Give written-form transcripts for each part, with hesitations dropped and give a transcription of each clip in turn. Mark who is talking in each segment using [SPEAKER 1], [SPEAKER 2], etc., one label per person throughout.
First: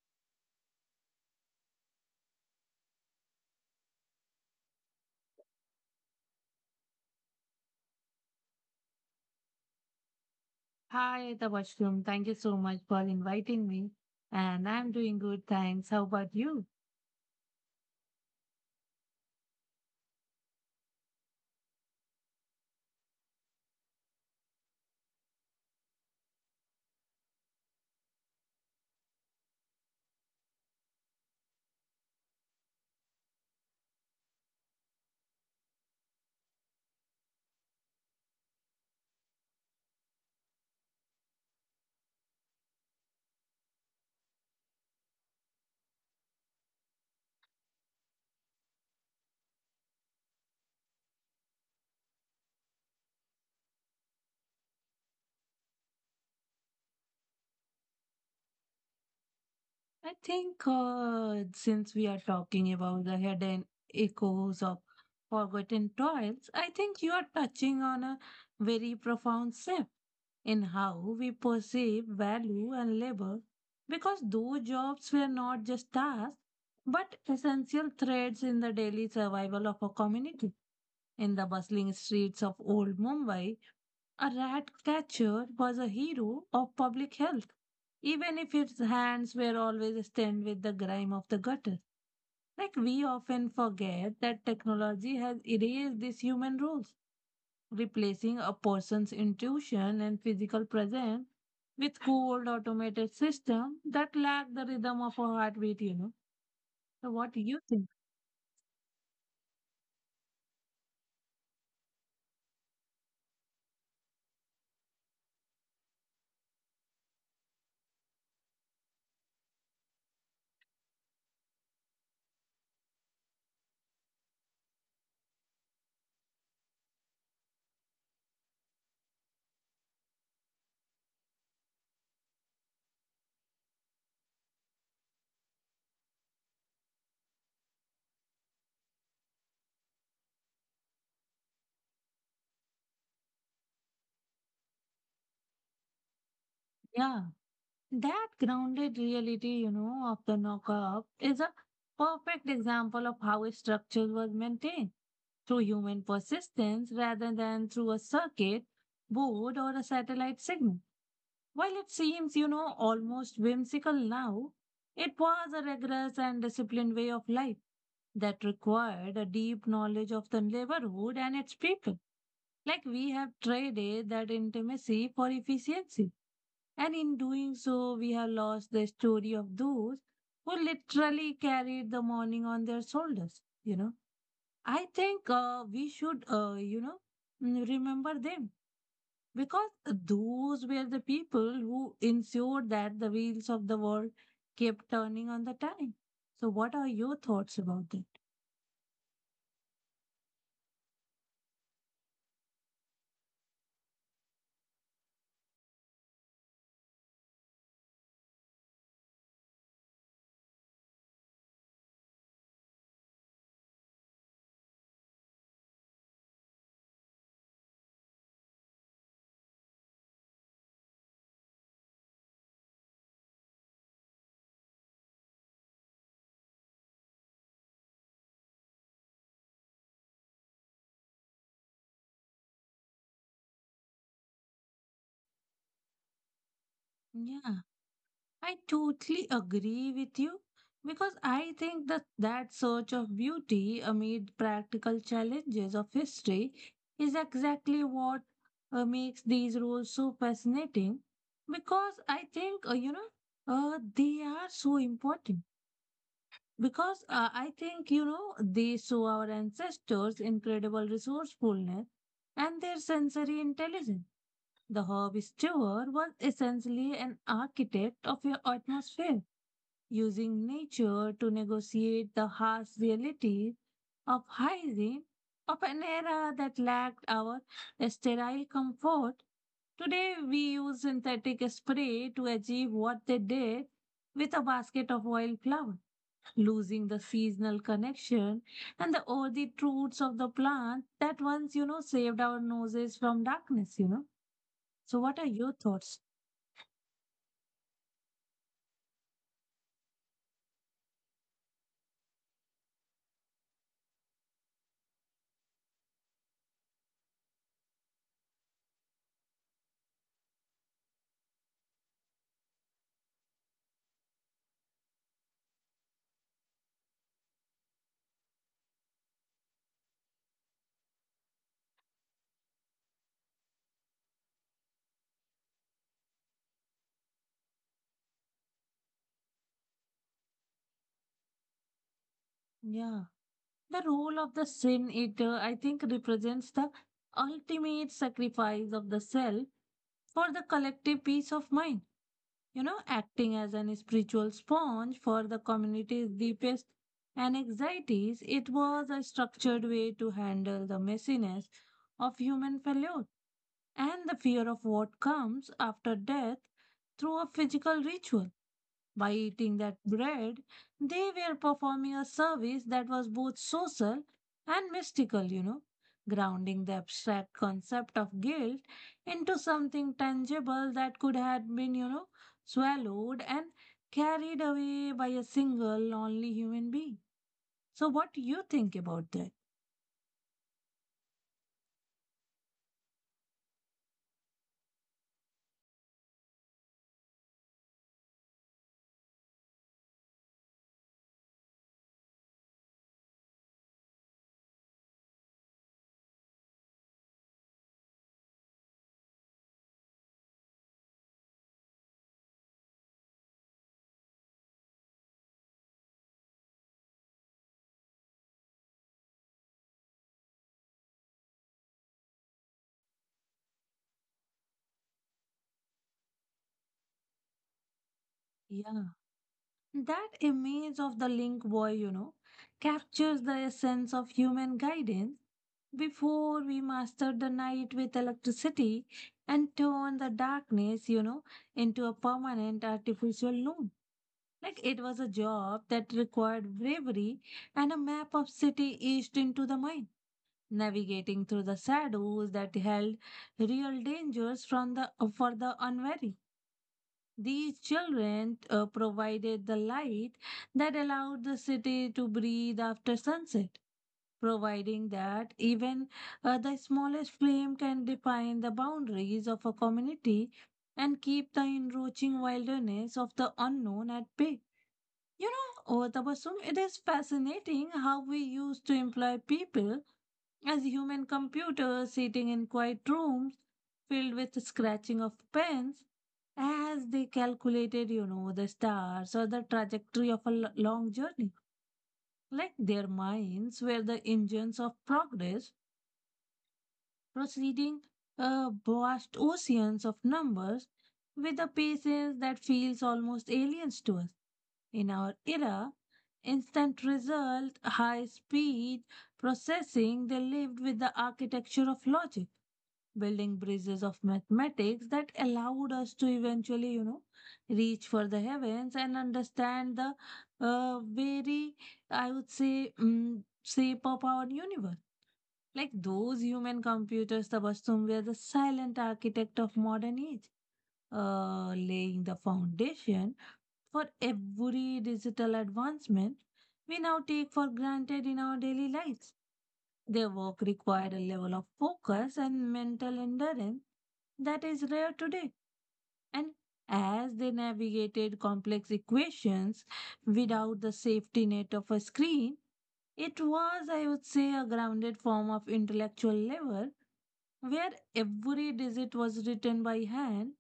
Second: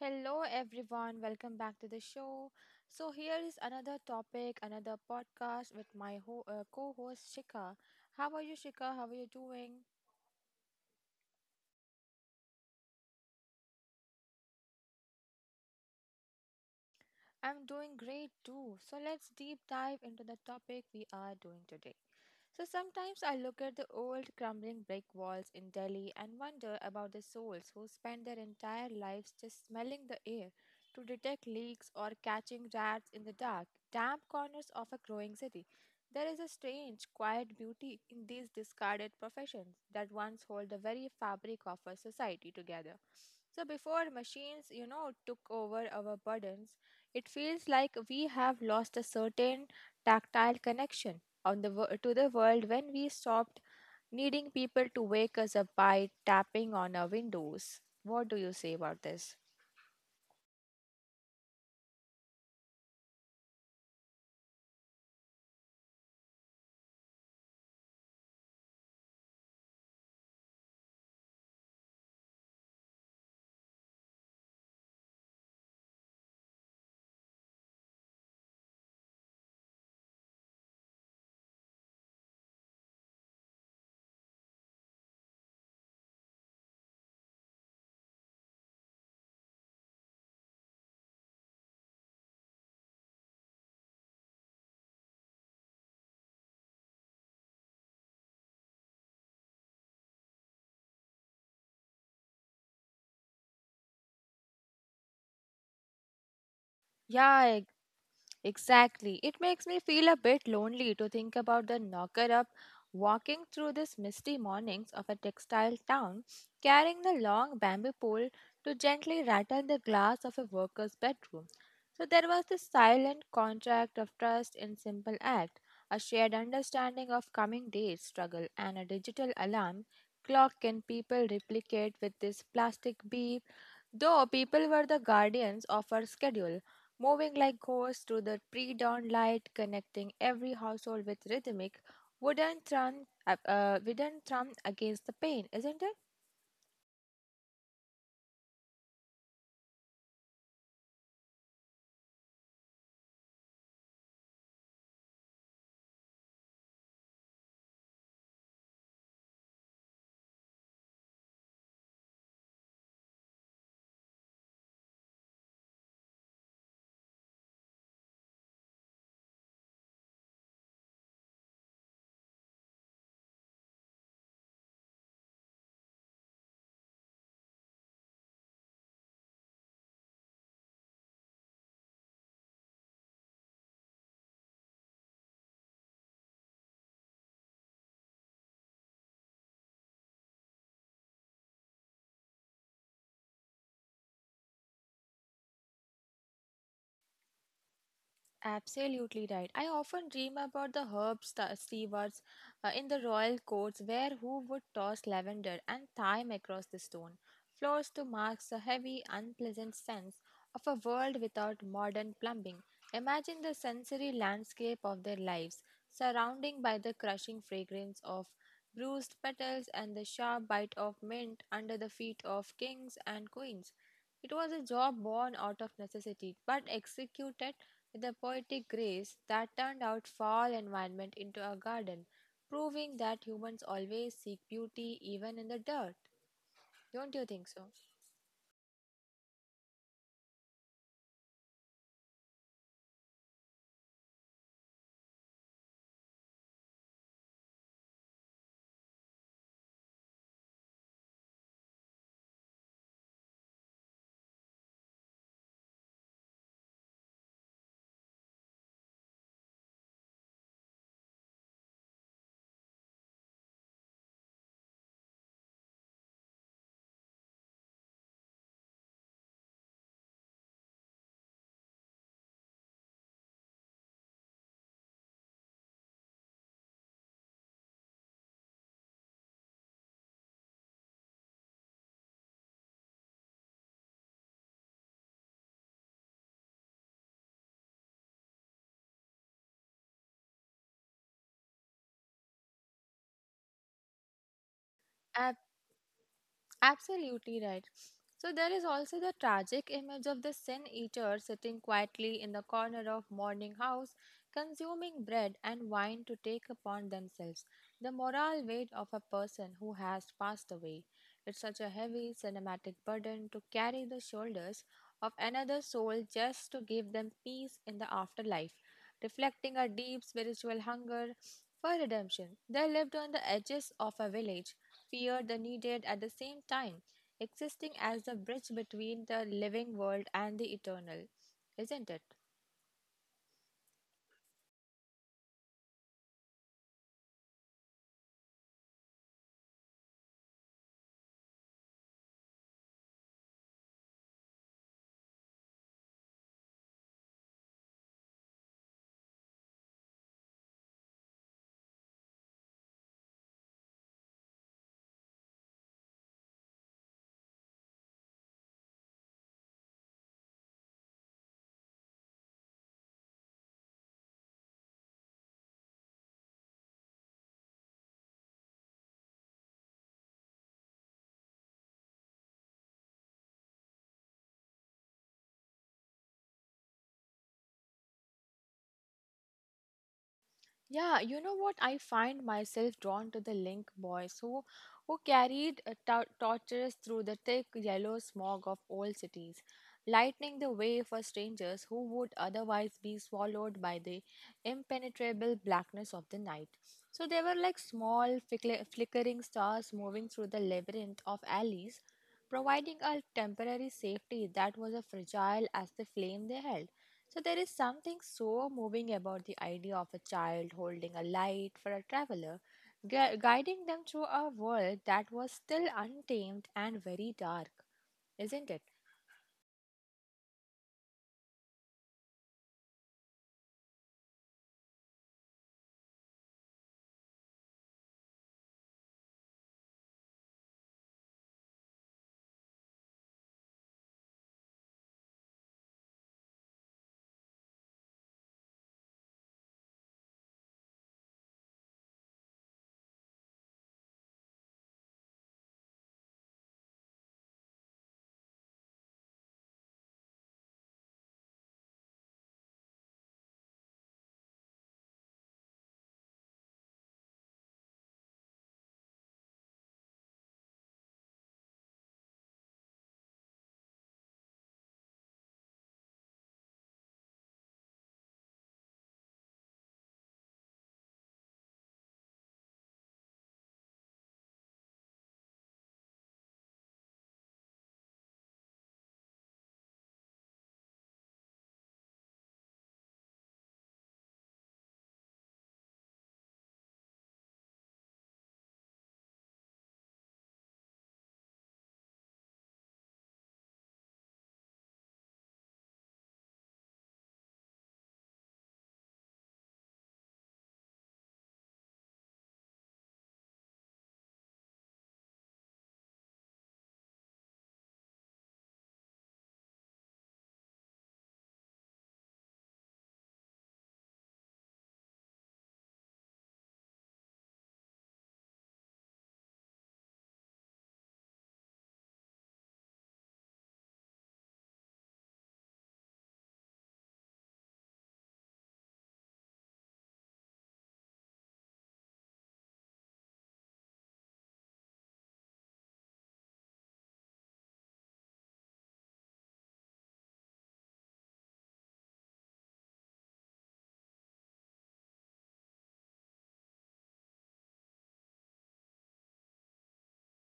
[SPEAKER 1] Hello, everyone. Welcome back to the show. So, here is another topic, another podcast with my co host Shika. How are you, Shika? How are you doing?
[SPEAKER 2] Hi, Tabashum. Thank you so much for inviting me. And I'm doing good, thanks. How about you?
[SPEAKER 1] I'm doing great too. So let's deep dive into the topic we are doing today. So sometimes I look at the old crumbling brick walls in Delhi and wonder about the souls who spend their entire lives just smelling the air to detect leaks or catching rats in the dark, damp corners of a growing city. There is a strange, quiet beauty in these discarded professions that once hold the very fabric of our society together. So before machines, took over our burdens, it feels like we have lost a certain tactile connection on the to the world when we stopped needing people to wake us up by tapping on our windows. What do you say about this?
[SPEAKER 2] I think since we are talking about the hidden echoes of forgotten toils, I think you are touching on a very profound shift in how we perceive value and labor because those jobs were not just tasks but essential threads in the daily survival of a community. In the bustling streets of old Mumbai, a rat catcher was a hero of public health, even if his hands were always stained with the grime of the gutter. Like we often forget that technology has erased these human roles, replacing a person's intuition and physical presence with cold automated system that lack the rhythm of a heartbeat, you know. So what do you
[SPEAKER 1] Yeah,
[SPEAKER 2] think?
[SPEAKER 1] exactly. It makes me feel a bit lonely to think about the knocker up walking through these misty mornings of a textile town, carrying the long bamboo pole to gently rattle the glass of a worker's bedroom. So there was this silent contract of trust in simple act, a shared understanding of coming day's struggle, and a digital alarm clock can people replicate with this plastic beep? Though people were the guardians of our schedule, moving like ghosts through the pre dawn light, connecting every household with rhythmic wooden thrum against the pane, isn't it?
[SPEAKER 2] Yeah. That grounded reality, you know, of the knockup is a perfect example of how a structure was maintained through human persistence rather than through a circuit board or a satellite signal. While it seems, you know, almost whimsical now, it was a rigorous and disciplined way of life that required a deep knowledge of the neighborhood and its people. Like we have traded that intimacy for efficiency and in doing so, we have lost the story of those who literally carried the morning on their shoulders. You know, I think we should, remember them because those were the people who ensured that the wheels of the world kept turning on the time. So, what are your thoughts about that?
[SPEAKER 1] Absolutely right. I often dream about the stewards in the royal courts where who would toss lavender and thyme across the stone floors to mark the heavy, unpleasant sense of a world without modern plumbing. Imagine the sensory landscape of their lives, surrounding by the crushing fragrance of bruised petals and the sharp bite of mint under the feet of kings and queens. It was a job born out of necessity, but executed with a poetic grace that turned out foul environment into a garden, proving that humans always seek beauty even in the dirt. Don't you think
[SPEAKER 2] Yeah.
[SPEAKER 1] so?
[SPEAKER 2] I totally agree with you because I think that search of beauty amid practical challenges of history is exactly what makes these roles so fascinating because I think they are so important because I think you know they show our ancestors incredible resourcefulness and their sensory intelligence. The Herb Stewart was essentially an architect of your atmosphere using nature to negotiate the harsh realities of hygiene of an era that lacked our sterile comfort. Today, we use synthetic spray to achieve what they did with a basket of wildflower, losing the seasonal connection and the earthy roots of the plant that once, you know, saved our noses from darkness, you know. So, what are your thoughts?
[SPEAKER 1] Absolutely right. So there is also the tragic image of the sin eater sitting quietly in the corner of morning house, consuming bread and wine to take upon themselves the moral weight of a person who has passed away. It's such a heavy cinematic burden to carry the shoulders of another soul just to give them peace in the afterlife, reflecting a deep spiritual hunger for redemption. They lived on the edges of a village fear the needed at the same time, existing as the bridge between the living world and the eternal, isn't it?
[SPEAKER 2] Yeah. The role of the sin eater, I think, represents the ultimate sacrifice of the self for the collective peace of mind, you know, acting as an spiritual sponge for the community's deepest and anxieties. It was a structured way to handle the messiness of human failure and the fear of what comes after death through a physical ritual. By eating that bread, they were performing a service that was both social and mystical, you know, grounding the abstract concept of guilt into something tangible that could have been, you know, swallowed and carried away by a single lonely human being. So, what do you think about that?
[SPEAKER 1] Yeah, you know what? I find myself drawn to the Link boys who carried torches through the thick yellow smog of old cities, lightening the way for strangers who would otherwise be swallowed by the impenetrable blackness of the night. So they were like small, flickering stars moving through the labyrinth of alleys, providing a temporary safety that was as fragile as the flame they held. So there is something so moving about the idea of a child holding a light for a traveler, guiding them through a world that was still untamed and very dark, isn't it?
[SPEAKER 2] Yeah. That image of the link boy, you know, captures the essence of human guidance. Before we mastered the night with electricity and turned the darkness, you know, into a permanent artificial loom. Like it was a job that required bravery and a map of city east into the mind, navigating through the shadows that held real dangers from the for the unwary. These children provided the light that allowed the city to breathe after sunset, providing that even the smallest flame can define the boundaries of a community and keep the encroaching wilderness of the unknown at bay. You know, oh, Tabassum, it is fascinating how we used to employ people as human computers sitting in quiet rooms filled with scratching of pens as they calculated, you know, the stars or the trajectory of a long journey. Like their minds were the engines of progress, proceeding vast oceans of numbers with a patience that feels almost alien to us. In our era, instant result, high speed, processing, they lived with the architecture of logic building bridges of mathematics that allowed us to eventually, you know, reach for the heavens and understand the very, I would say, shape of our universe. Like those human computers, Tabassum, were the silent architect of modern age, laying the foundation for every digital advancement we now take for granted in our daily lives. Their work required a level of focus and mental endurance that is rare today. And as they navigated complex equations without the safety net of a screen, it was, I would say, a grounded form of intellectual level where every digit was written by hand,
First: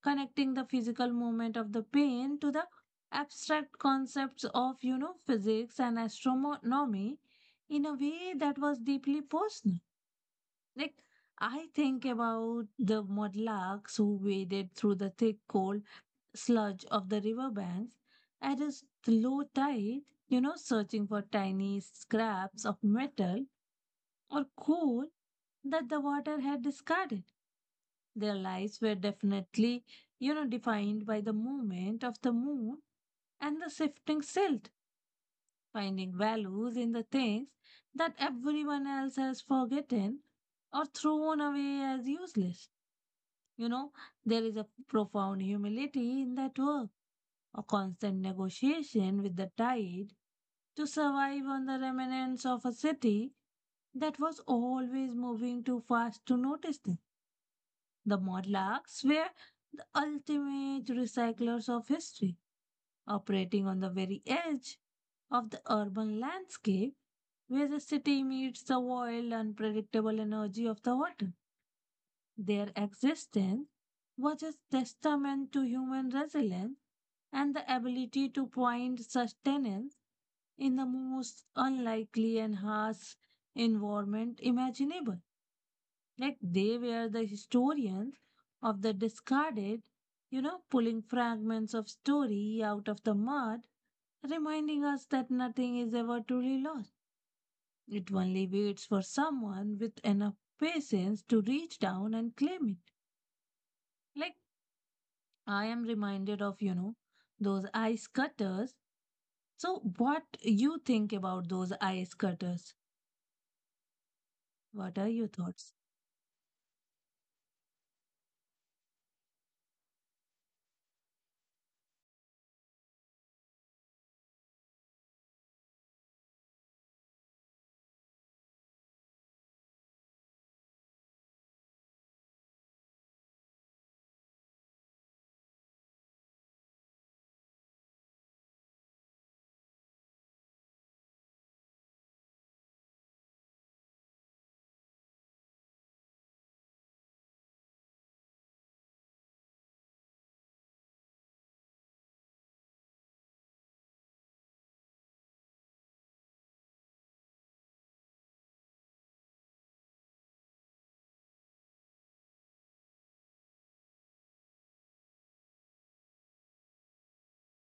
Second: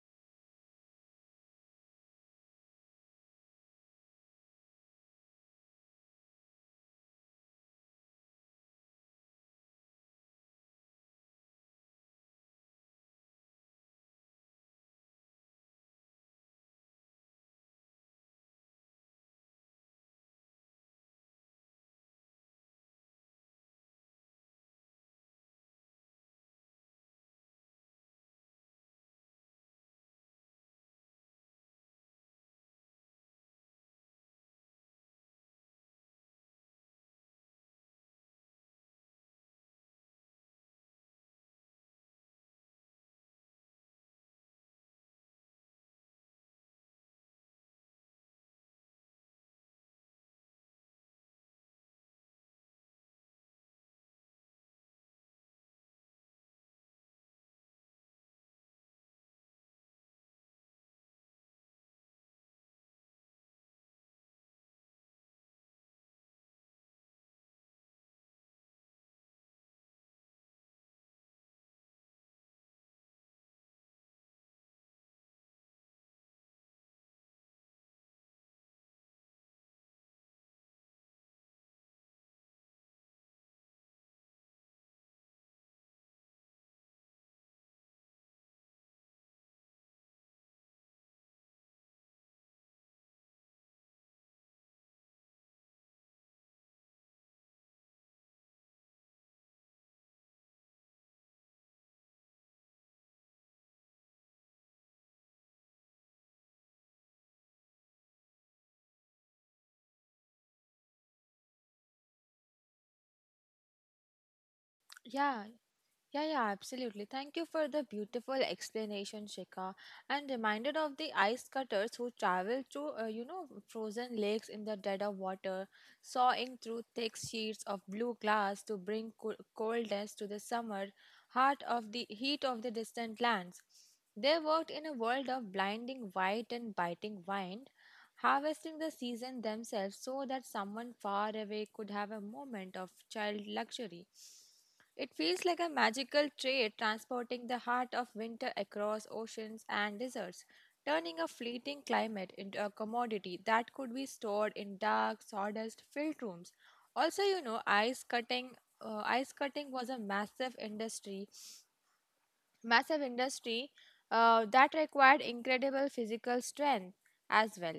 [SPEAKER 2] connecting the physical movement of the pen to the abstract concepts of, you know, physics and astronomy in a way that was deeply personal. Like, I think about the mudlarks who waded through the thick, cold sludge of the riverbanks at a low tide, you know, searching for tiny scraps of metal or coal that the water had discarded. Their lives were definitely, you know, defined by the movement of the moon and the shifting silt, finding values in the things that everyone else has forgotten or thrown away as useless. You know, there is a profound humility in that work, a constant negotiation with the tide to survive on the remnants of a city that was always moving too fast to notice them. The Morlocks were the ultimate recyclers of history, operating on the very edge of the urban landscape where the city meets the wild, unpredictable energy of the water. Their existence was a testament to human resilience and the ability to find sustenance in the most unlikely and harsh environment imaginable. Like they were the historians of the discarded, you know, pulling fragments of story out of the mud, reminding us that nothing is ever truly lost. It only waits for someone with enough patience to reach down and claim it. Like I am reminded of, you know, those ice cutters. So what you think about those ice cutters? What are your
[SPEAKER 1] Yeah,
[SPEAKER 2] thoughts?
[SPEAKER 1] Yeah, yeah, absolutely. Thank you for the beautiful explanation, Shikha. And reminded of the ice cutters who traveled through, frozen lakes in the dead of water, sawing through thick sheets of blue glass to bring coldness to the summer heart of the heat of the distant lands. They worked in a world of blinding white and biting wind, harvesting the season themselves so that someone far away could have a moment of child luxury. It feels like a magical trade transporting the heart of winter across oceans and deserts, turning a fleeting climate into a commodity that could be stored in dark, sawdust filled rooms. Also, you know, ice cutting. Ice cutting was a massive industry that required incredible physical strength as well.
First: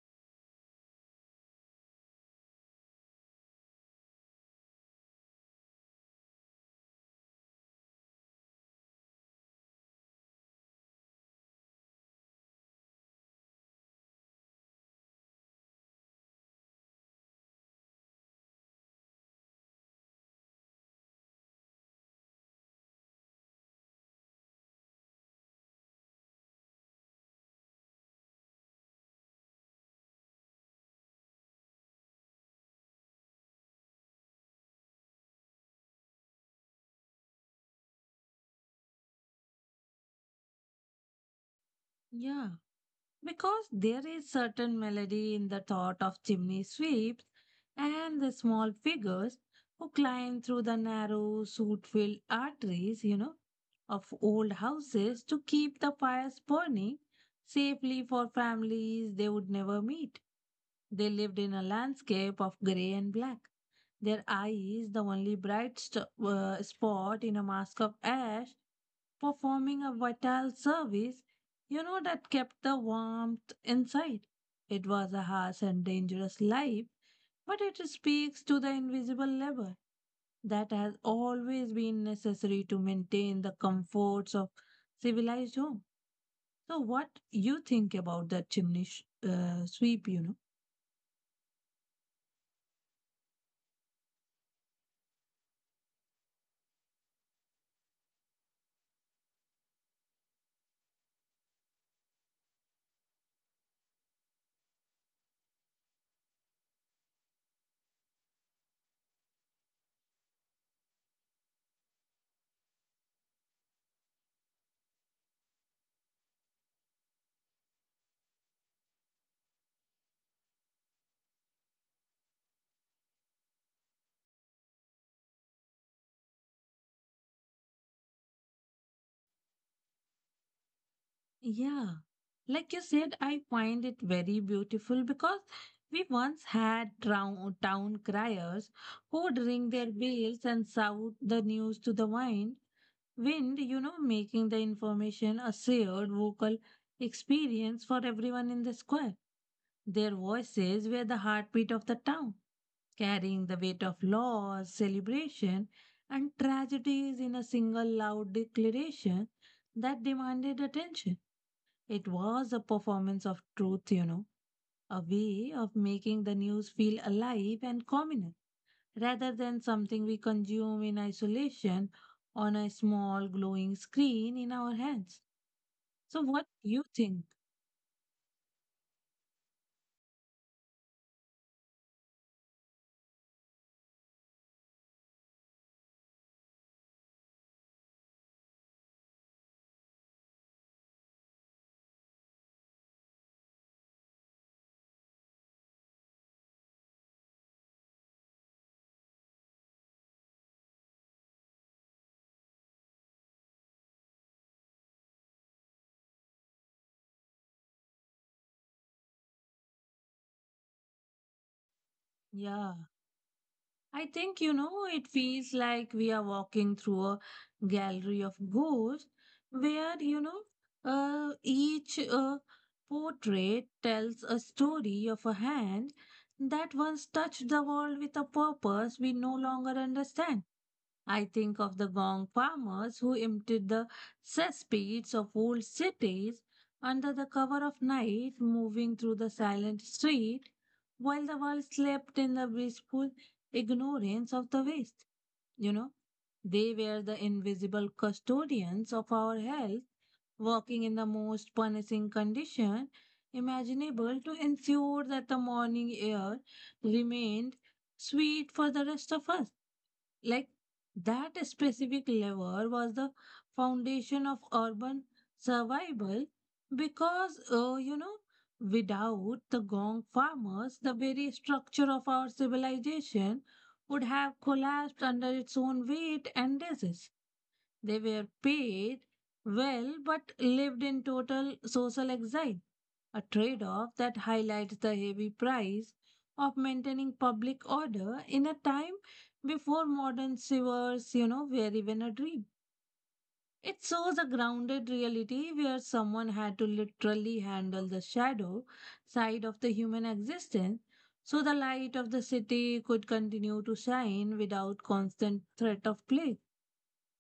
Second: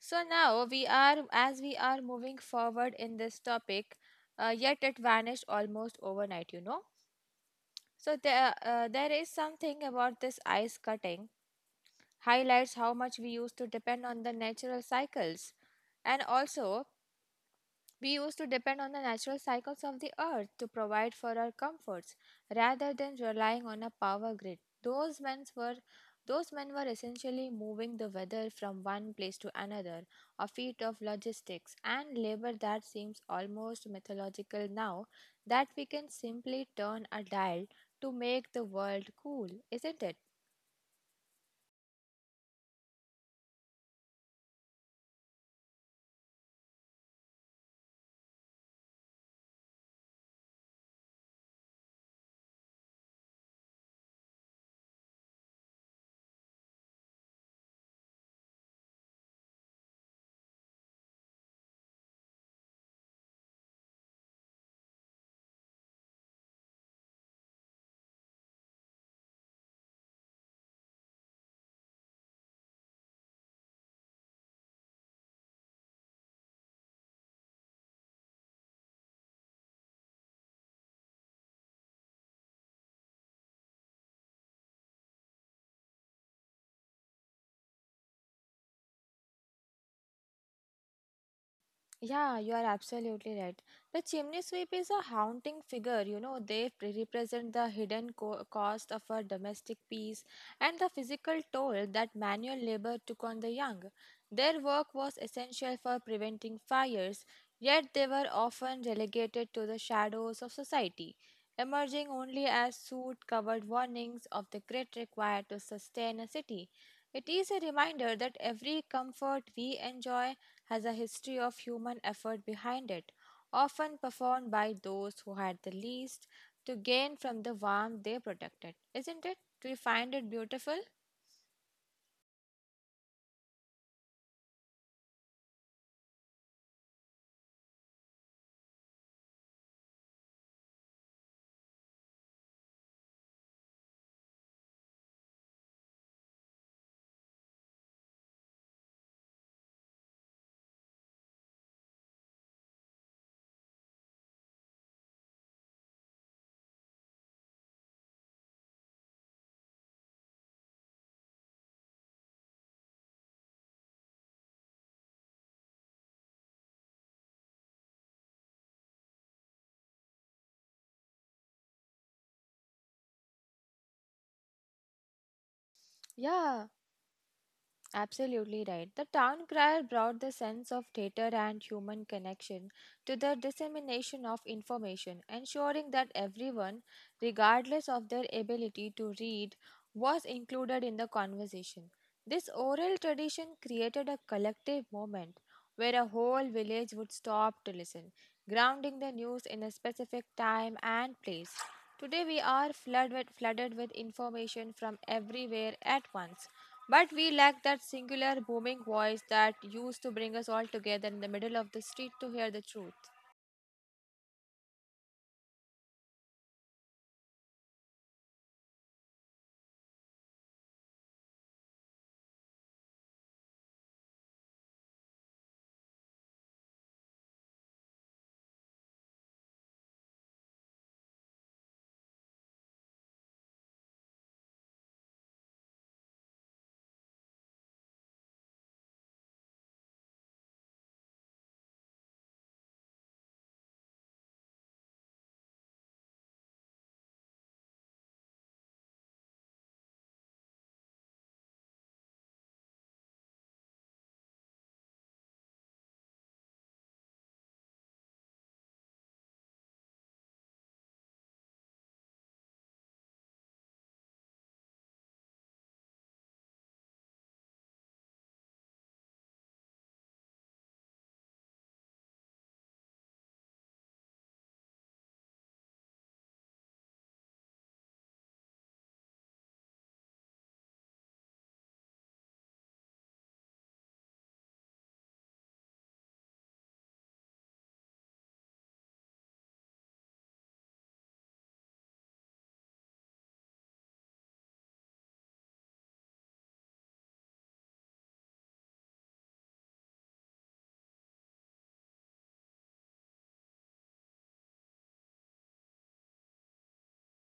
[SPEAKER 1] So now we are, as we are moving forward in this topic, yet it vanished almost overnight. You know. So there is something about this ice cutting highlights how much we used to depend on the natural cycles. And also, we used to depend on the natural cycles of the earth to provide for our comforts rather than relying on a power grid. Those men were those men were essentially moving the weather from one place to another, a feat of logistics and labor that seems almost mythological now that we can simply turn a dial to make the world cool, isn't it?
[SPEAKER 2] Yeah. Because there is certain melody in the thought of chimney sweeps and the small figures who climb through the narrow, soot-filled arteries, you know, of old houses to keep the fires burning safely for families they would never meet. They lived in a landscape of grey and black. Their eyes, the only bright spot in a mask of ash, performing a vital service, you know, that kept the warmth inside. It was a harsh and dangerous life, but it speaks to the invisible labor that has always been necessary to maintain the comforts of civilized home. So, what you think about the chimney sweep? You know.
[SPEAKER 1] Yeah, you are absolutely right. The chimney sweep is a haunting figure. You know, they represent the hidden cost of our domestic peace and the physical toll that manual labor took on the young. Their work was essential for preventing fires, yet they were often relegated to the shadows of society, emerging only as soot covered warnings of the grit required to sustain a city. It is a reminder that every comfort we enjoy has a history of human effort behind it, often performed by those who had the least to gain from the warmth they protected. Isn't it? Do you find it beautiful?
[SPEAKER 2] Yeah, like you said, I find it very beautiful because we once had town criers who ring their bells and shout the news to the wind, you know, making the information a shared vocal experience for everyone in the square. Their voices were the heartbeat of the town, carrying the weight of laws, celebration, and tragedies in a single loud declaration that demanded attention. It was a performance of truth, you know, a way of making the news feel alive and communal rather than something we consume in isolation on a small glowing screen in our hands. So, what
[SPEAKER 1] Yeah.
[SPEAKER 2] do you think?
[SPEAKER 1] Absolutely right. The town crier brought the sense of theater and human connection to the dissemination of information, ensuring that everyone, regardless of their ability to read, was included in the conversation. This oral tradition created a collective moment where a whole village would stop to listen, grounding the news in a specific time and place. Today we are flooded with information from everywhere at once, but we lack that singular booming voice that used to bring us all together in the middle of the street to hear the
[SPEAKER 2] Yeah.
[SPEAKER 1] truth.
[SPEAKER 2] I think, you know, it feels like we are walking through a gallery of ghosts where, you know, each portrait tells a story of a hand that once touched the world with a purpose we no longer understand. I think of the Gong farmers who emptied the cesspits of old cities under the cover of night, moving through the silent street while the world slept in the blissful ignorance of the West. You know, they were the invisible custodians of our health, working in the most punishing condition imaginable to ensure that the morning air remained sweet for the rest of us like that specific lever was the foundation of urban survival because you know without the gong farmers the very structure of our civilization would have collapsed under its own weight and disease they were paid well but lived in total social exile a trade off that highlights the heavy price of maintaining public order in a time before modern sewers, you know, were even a dream. It shows a grounded reality where someone had to literally handle the shadow side of the human existence so the light of the city could continue to shine without constant threat of plague.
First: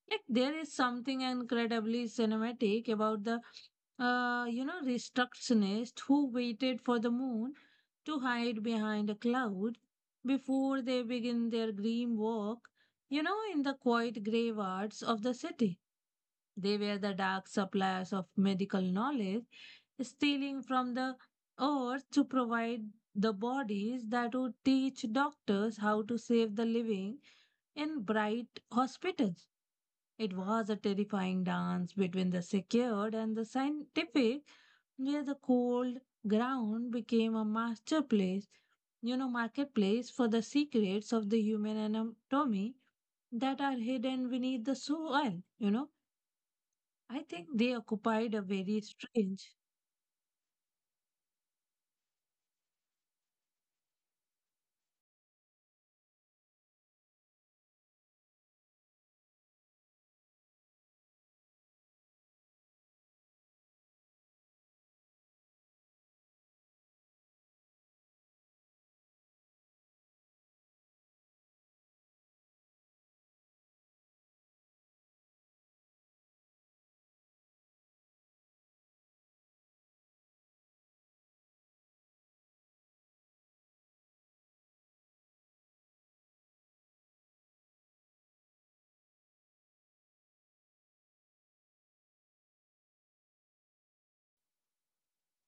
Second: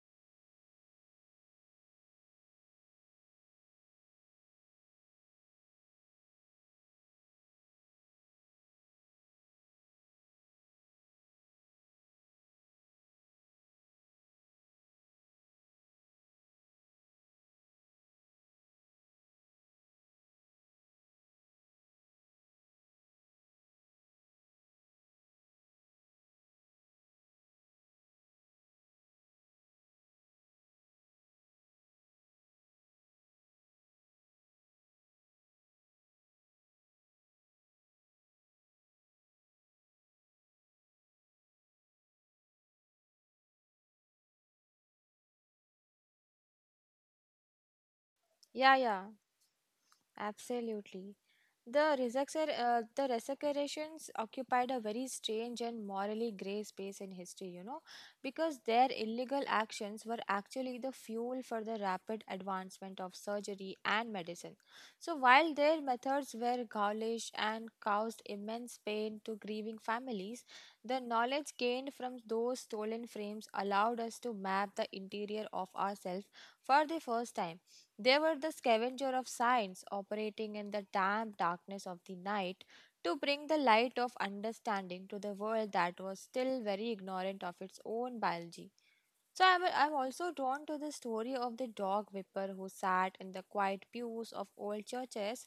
[SPEAKER 2] Like there is something incredibly cinematic about the you know restructionist who waited for the moon to hide behind a cloud before they begin their grim walk. You know, in the quiet graveyards of the city, they were the dark suppliers of medical knowledge, stealing from the earth to provide the bodies that would teach doctors how to save the living in bright hospitals. It was a terrifying dance between the secured and the scientific, where the cold ground became a masterpiece, marketplace for the secrets of the human anatomy that are hidden beneath the soil. I think they occupied a
[SPEAKER 1] Yeah,
[SPEAKER 2] very
[SPEAKER 1] yeah.
[SPEAKER 2] strange.
[SPEAKER 1] Absolutely. The resurrections occupied a very strange and morally grey space in history, you know, because their illegal actions were actually the fuel for the rapid advancement of surgery and medicine. So, while their methods were gaulish and caused immense pain to grieving families, the knowledge gained from those stolen frames allowed us to map the interior of ourselves for the first time they were the scavenger of science, operating in the damp darkness of the night to bring the light of understanding to the world that was still very ignorant of its own biology. So I'm also drawn to the story of the dog whipper who sat in the quiet pews of old churches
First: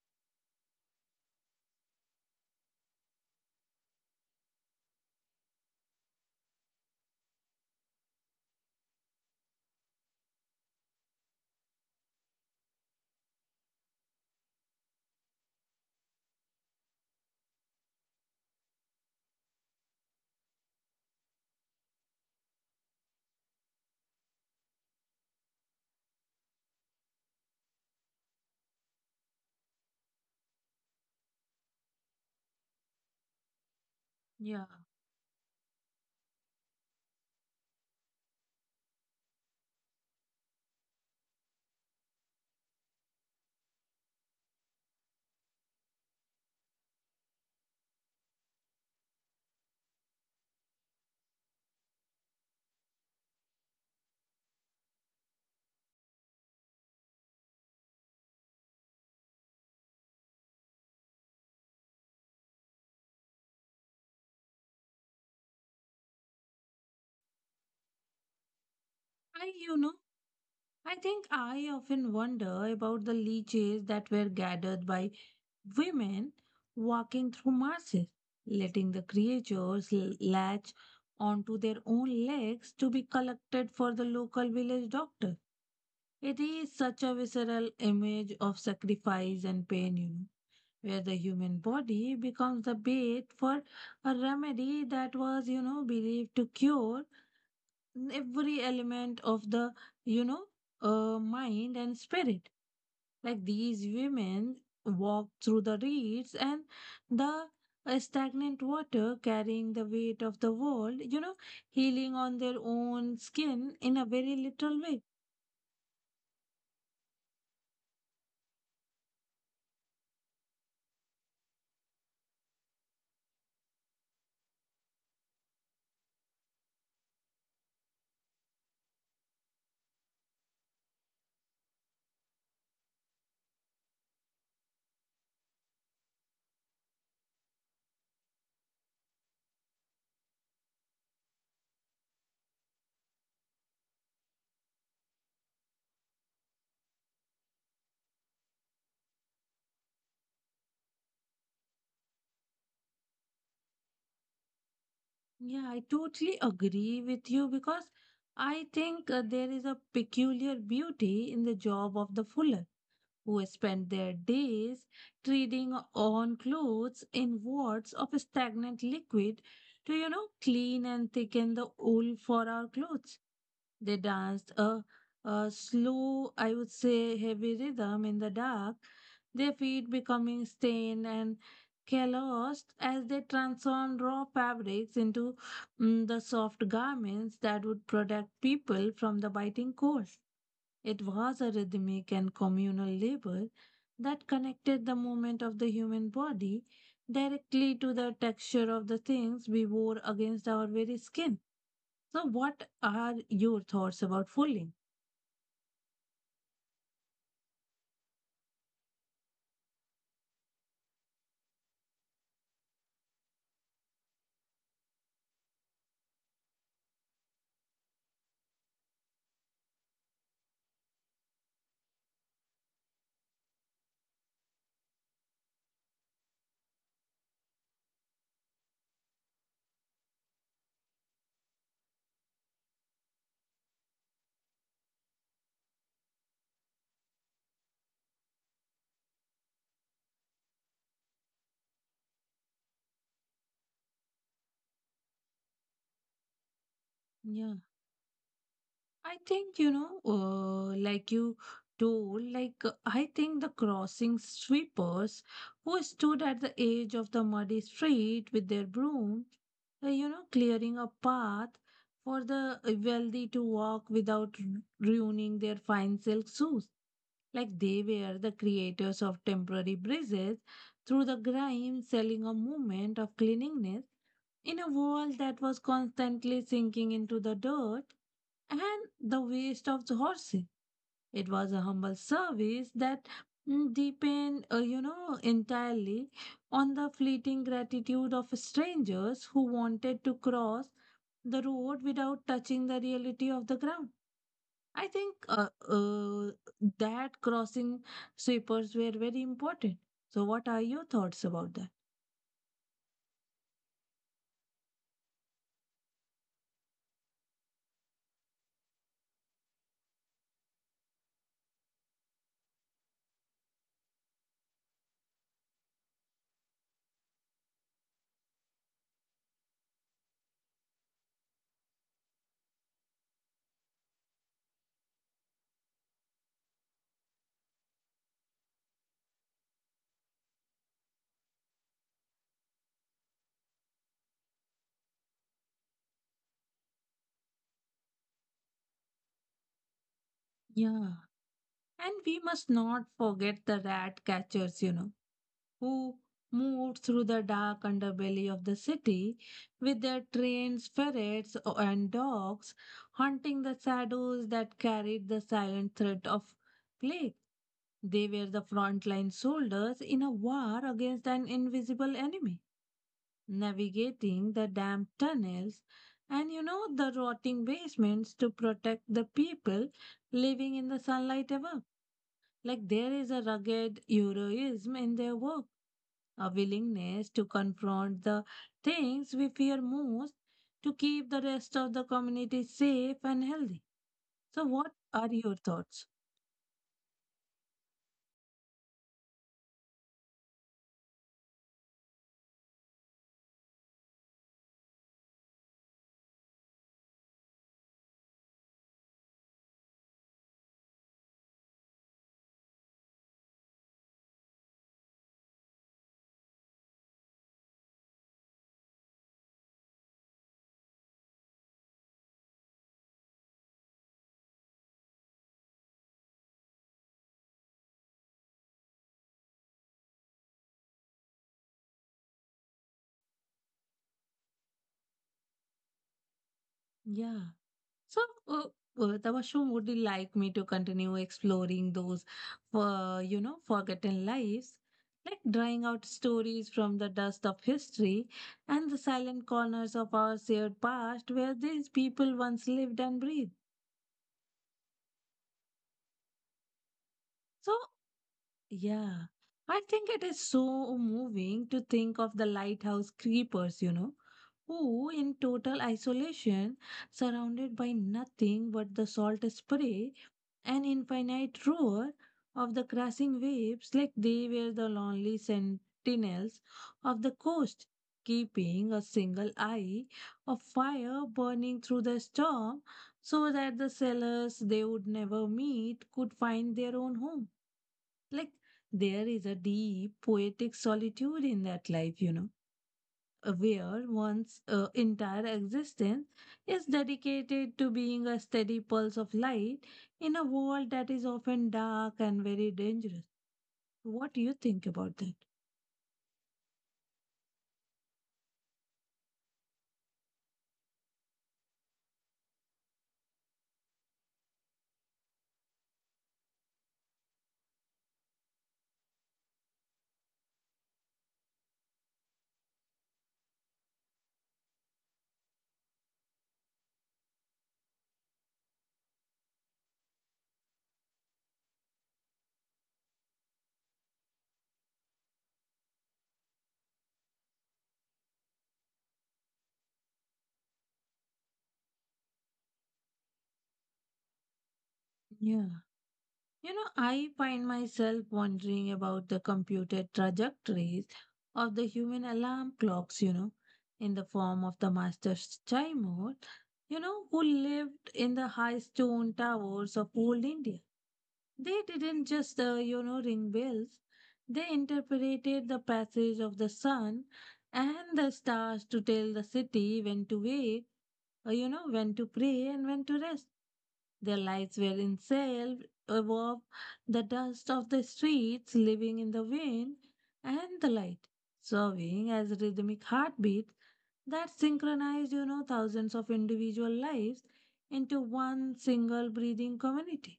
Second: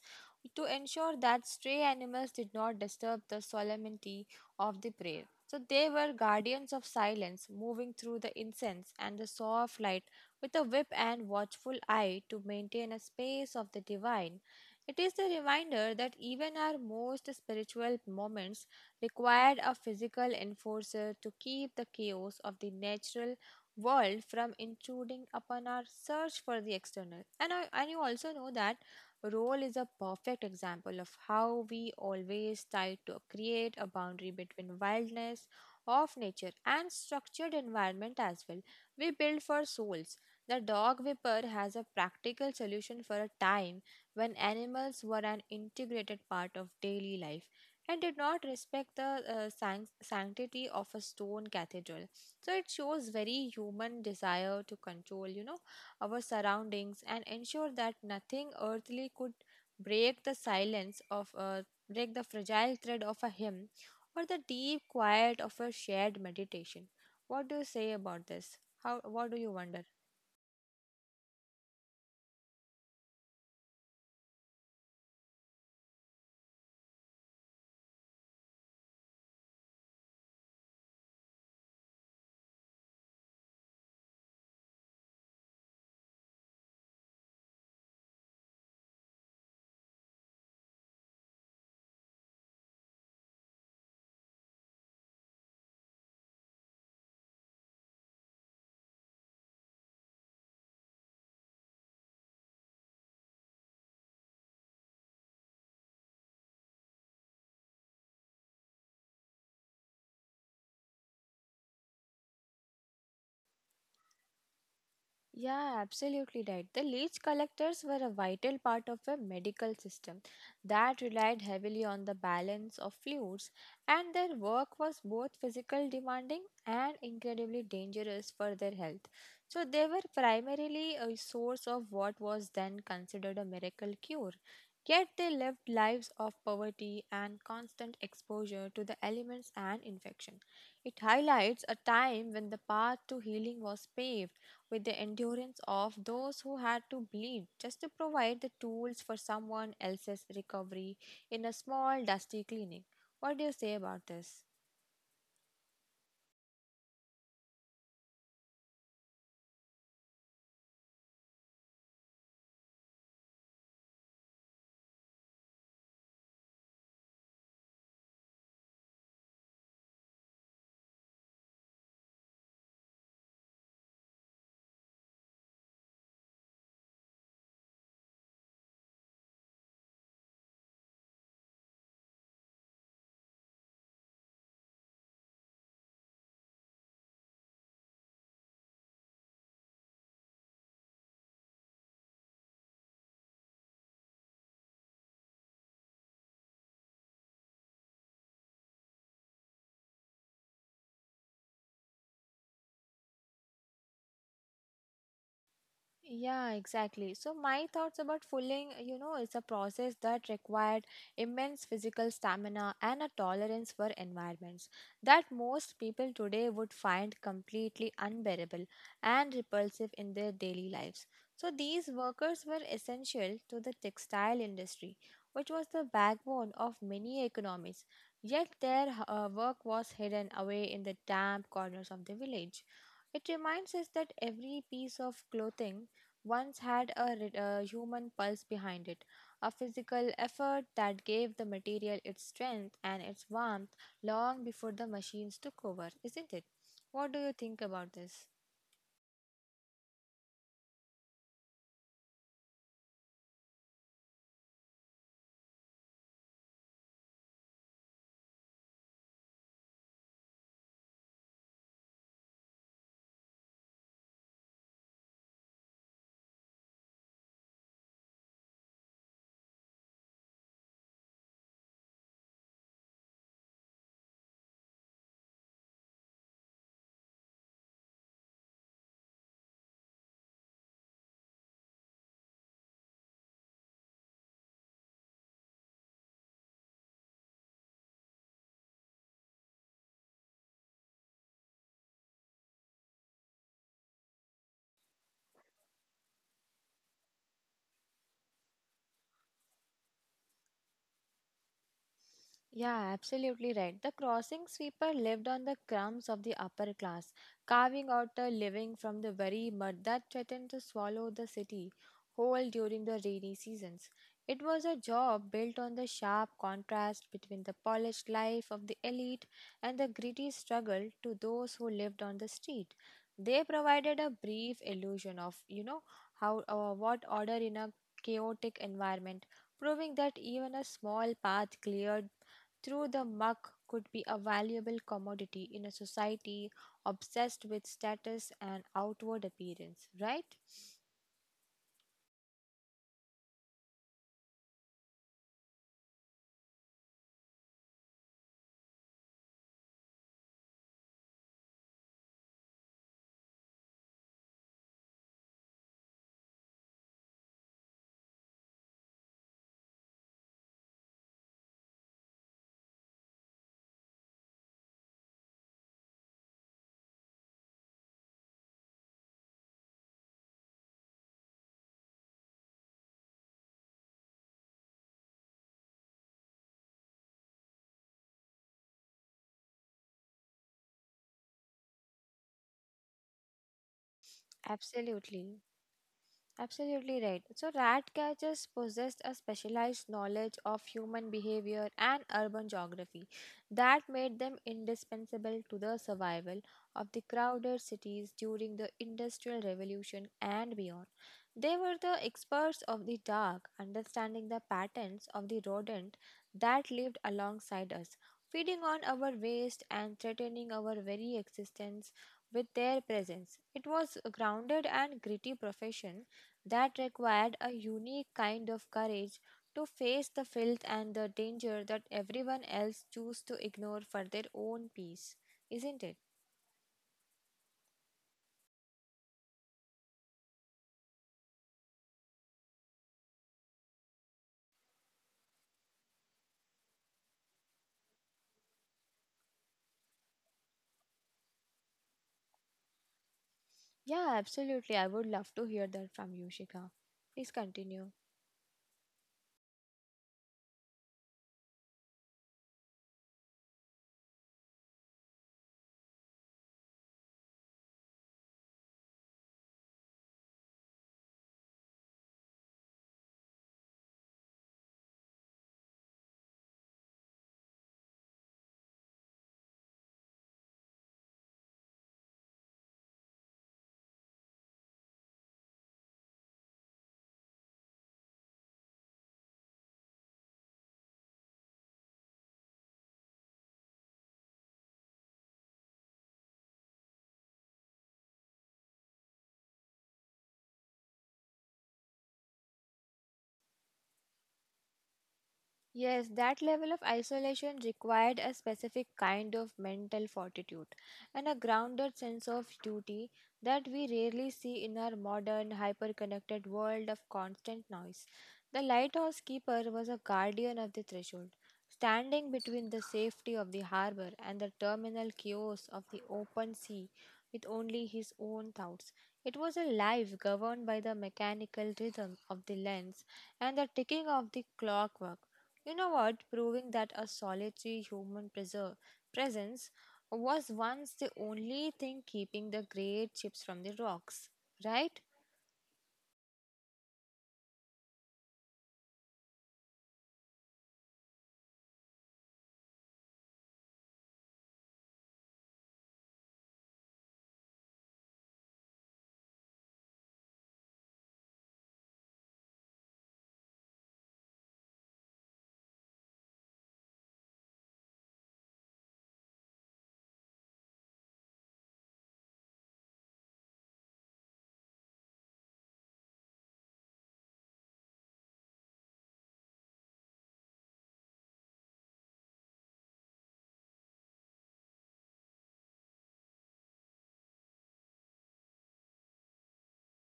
[SPEAKER 1] to ensure that stray animals did not disturb the solemnity of the prayer. So they were guardians of silence, moving through the incense and the soft light with a whip and watchful eye to maintain a space of the divine. It is the reminder that even our most spiritual moments required a physical enforcer to keep the chaos of the natural world from intruding upon our search for the external. And you also know that role is a perfect example of how we always try to create a boundary
[SPEAKER 2] Yeah.
[SPEAKER 1] between wildness of nature and structured environment as well. We build for souls. The dog whipper has a practical solution for a time when animals were an integrated part of daily life and did not respect the sanctity of a stone cathedral so it shows very human desire to control, you know, our surroundings and ensure that nothing earthly could break the silence of a break the fragile thread of a hymn or the deep quiet of a shared meditation. What do you say about this? How what do
[SPEAKER 2] I,
[SPEAKER 1] you
[SPEAKER 2] you
[SPEAKER 1] wonder?
[SPEAKER 2] know, I think I often wonder about the leeches that were gathered by women walking through marshes, letting the creatures latch onto their own legs to be collected for the local village doctor. It is such a visceral image of sacrifice and pain, where the human body becomes the bait for a remedy that was believed to cure every element of the you know mind and spirit. Like these women walk through the reeds and the stagnant water, carrying the weight of the world, healing on their own skin in a very little way.
[SPEAKER 1] Yeah, absolutely right. The leech collectors were a vital part of a medical system that relied heavily on the balance of fluids, and their work was both physical demanding and incredibly dangerous for their health. So, they were primarily a source of what was then considered a miracle cure. Yet, they lived lives of poverty and constant exposure to the elements and infection. It highlights a time when the path to healing was paved with the endurance of those who had to bleed just to provide the tools for someone else's recovery in a small, dusty clinic. What do you say about this?
[SPEAKER 2] Yeah, I totally agree with you because I think there is a peculiar beauty in the job of the fuller who spend their days treading on clothes in wards of stagnant liquid to clean and thicken the wool for our clothes. They danced a slow, I would say, heavy rhythm in the dark, their feet becoming stained and calloused as they transformed raw fabrics into the soft garments that would protect people from the biting cold. It was a rhythmic and communal labor that connected the movement of the human body directly to the texture of the things we wore against our very skin. So, what are your thoughts about fooling?
[SPEAKER 1] Yeah, exactly. So my thoughts about fooling you know, is a process that required immense physical stamina and a tolerance for environments that most people today would find completely unbearable and repulsive in their daily lives. So these workers were essential to the textile industry, which was the backbone of many economies. Yet their work was hidden away in the damp corners of the village it reminds us that every piece of clothing once had a human pulse behind it, a physical effort that gave the material its strength and its warmth long before the machines took over, isn't it? What do you
[SPEAKER 2] Yeah,
[SPEAKER 1] think about this?
[SPEAKER 2] I think, like you told, like I think the crossing sweepers who stood at the edge of the muddy street with their brooms, clearing a path for the wealthy to walk without ruining their fine silk shoes. Like they were the creators of temporary bridges through the grime, selling a moment of cleanliness in a world that was constantly sinking into the dirt and the waist of the horse. It was a humble service that entirely on the fleeting gratitude of strangers who wanted to cross the road without touching the reality of the ground. I think that crossing sweepers were very important. So, what are your thoughts about that?
[SPEAKER 1] Yeah, absolutely right. The crossing sweeper lived on the crumbs of the upper class, carving out a living from the very mud that threatened to swallow the city whole during the rainy seasons. It was a job built on the sharp contrast between the polished life of the elite and the gritty struggle to those who lived on the street. They provided a brief illusion of, you know, how what order in a chaotic environment, proving that even a small path cleared through the muck could be a valuable commodity in a society obsessed with status and outward appearance, right?
[SPEAKER 2] Yeah. And we must not forget the rat catchers, who moved through the dark underbelly of the city with their trains, ferrets, and dogs, hunting the shadows that carried the silent threat of plague. They were the frontline soldiers in a war against an invisible enemy, navigating the damp tunnels and the rotting basements to protect the people living in the sunlight above. Like there is a rugged heroism in their work, a willingness to confront the things we fear most to keep the rest of the community safe and healthy. So, what are your
[SPEAKER 1] Absolutely.
[SPEAKER 2] thoughts?
[SPEAKER 1] Absolutely right. So, rat catchers possessed a specialized knowledge of human behavior and urban geography that made them indispensable to the survival of the crowded cities during the Industrial Revolution and beyond. They were the experts of the dark, understanding the patterns of the rodent that lived alongside us, feeding on our waste and threatening our very existence with their presence. It was a grounded and gritty profession that required a unique kind of courage to face the filth and the danger that everyone else choose to ignore for their own peace, isn't it?
[SPEAKER 2] Yeah. So, uh, Tabasum, would you like me to continue exploring those, forgotten lives? Like drawing out stories from the dust of history and the silent corners of our shared past where these people once lived and breathed.
[SPEAKER 1] Yeah, absolutely. I would love to hear that from you, Shika. Please
[SPEAKER 2] So,
[SPEAKER 1] continue.
[SPEAKER 2] yeah, I think it is so moving to think of the lighthouse creepers, who in total isolation, surrounded by nothing but the salt spray and infinite roar of the crashing waves, like they were the lonely sentinels of the coast, keeping a single eye of fire burning through the storm so that the sailors they would never meet could find their own home. Like there is a deep poetic solitude in that life, where one's entire existence is dedicated to being a steady pulse of light in a world that is often dark and very dangerous. What do you think about that?
[SPEAKER 1] Yes, that level of isolation required a specific kind of mental fortitude and a grounded sense of duty that we rarely see in our modern, hyper connected world of constant noise. The lighthouse keeper was a guardian of the threshold, standing between the safety of the harbor and the terminal chaos of the open sea with only his own thoughts. It was a life governed by the mechanical rhythm of the lens and the ticking of the clockwork. You know what? Proving that a solitary human presence was once the only thing keeping the great chips from the rocks, right?
[SPEAKER 2] Yeah. I find myself wondering about the computed trajectories of the human alarm clocks, in the form of the master child, who lived in the high stone towers of old India. They didn't just ring bells. They interpreted the passage of the sun and the stars to tell the city when to wake, when to pray and when to rest. Their lives were ensailed above the dust of the streets, living in the wind and the light, serving as rhythmic heartbeats that synchronized, thousands of individual lives into one single breathing community.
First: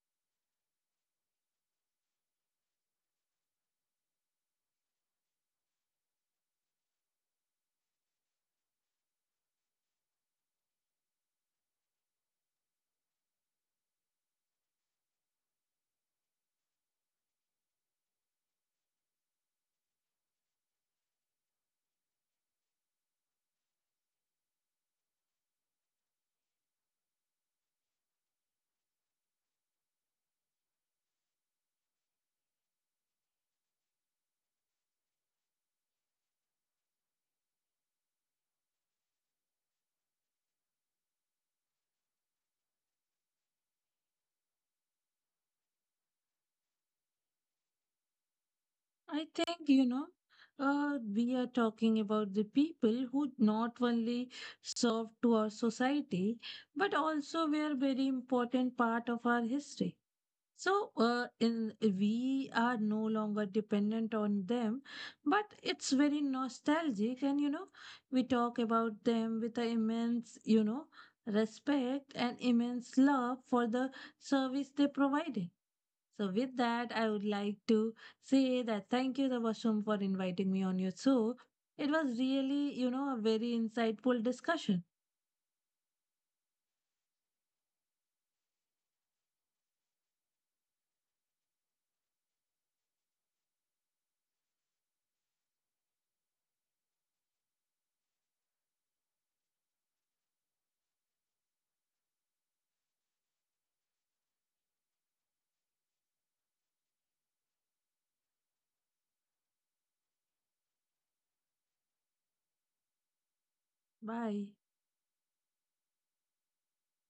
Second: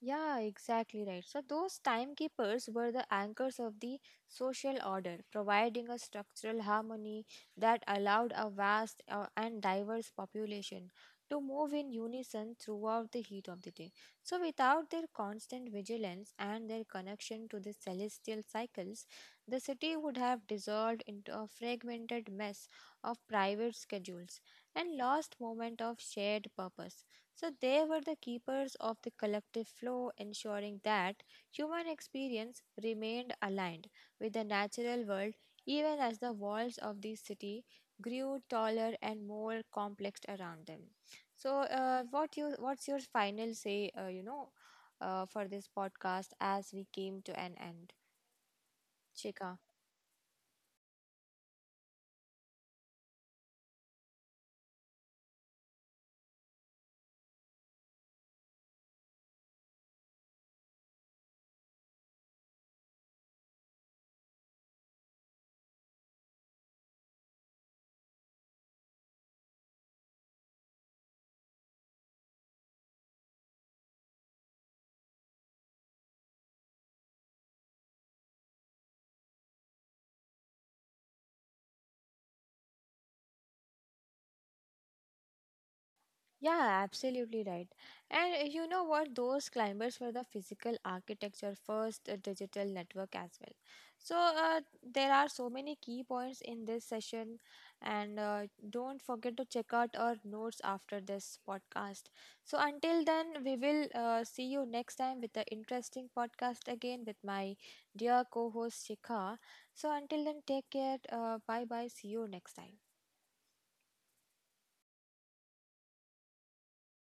[SPEAKER 1] Yeah, exactly right. So, those timekeepers were the anchors of the social order, providing a structural harmony that allowed a vast and diverse population to move in unison throughout the heat of the day. So, without their constant vigilance and their connection to the celestial cycles, the city would have dissolved into a fragmented mess of private schedules and lost moment of shared purpose. So they were the keepers of the collective flow, ensuring that human experience remained aligned with the natural world even as the walls of the city grew taller and more complex around them. So, what's your final say? For this podcast as we came to an end,
[SPEAKER 2] I
[SPEAKER 1] Chika.
[SPEAKER 2] think, we are talking about the people who not only served to our society, but also were very important part of our history. So, we are no longer dependent on them, but it's very nostalgic. And we talk about them with an immense, respect and immense love for the service they provided. So, with that, I would like to say that thank you, Tabasum, for inviting me on your show. It was really, a very insightful discussion.
[SPEAKER 1] Yeah, absolutely right. And you know what? Those climbers were the physical architecture first, digital network as well. So there are so many key points in this session, and don't forget to check out our notes after this podcast. So until then, we will see you next time with the interesting podcast again with my dear co-host Shikha. So until then, take care. Bye bye. See you next time.
[SPEAKER 2] Bye.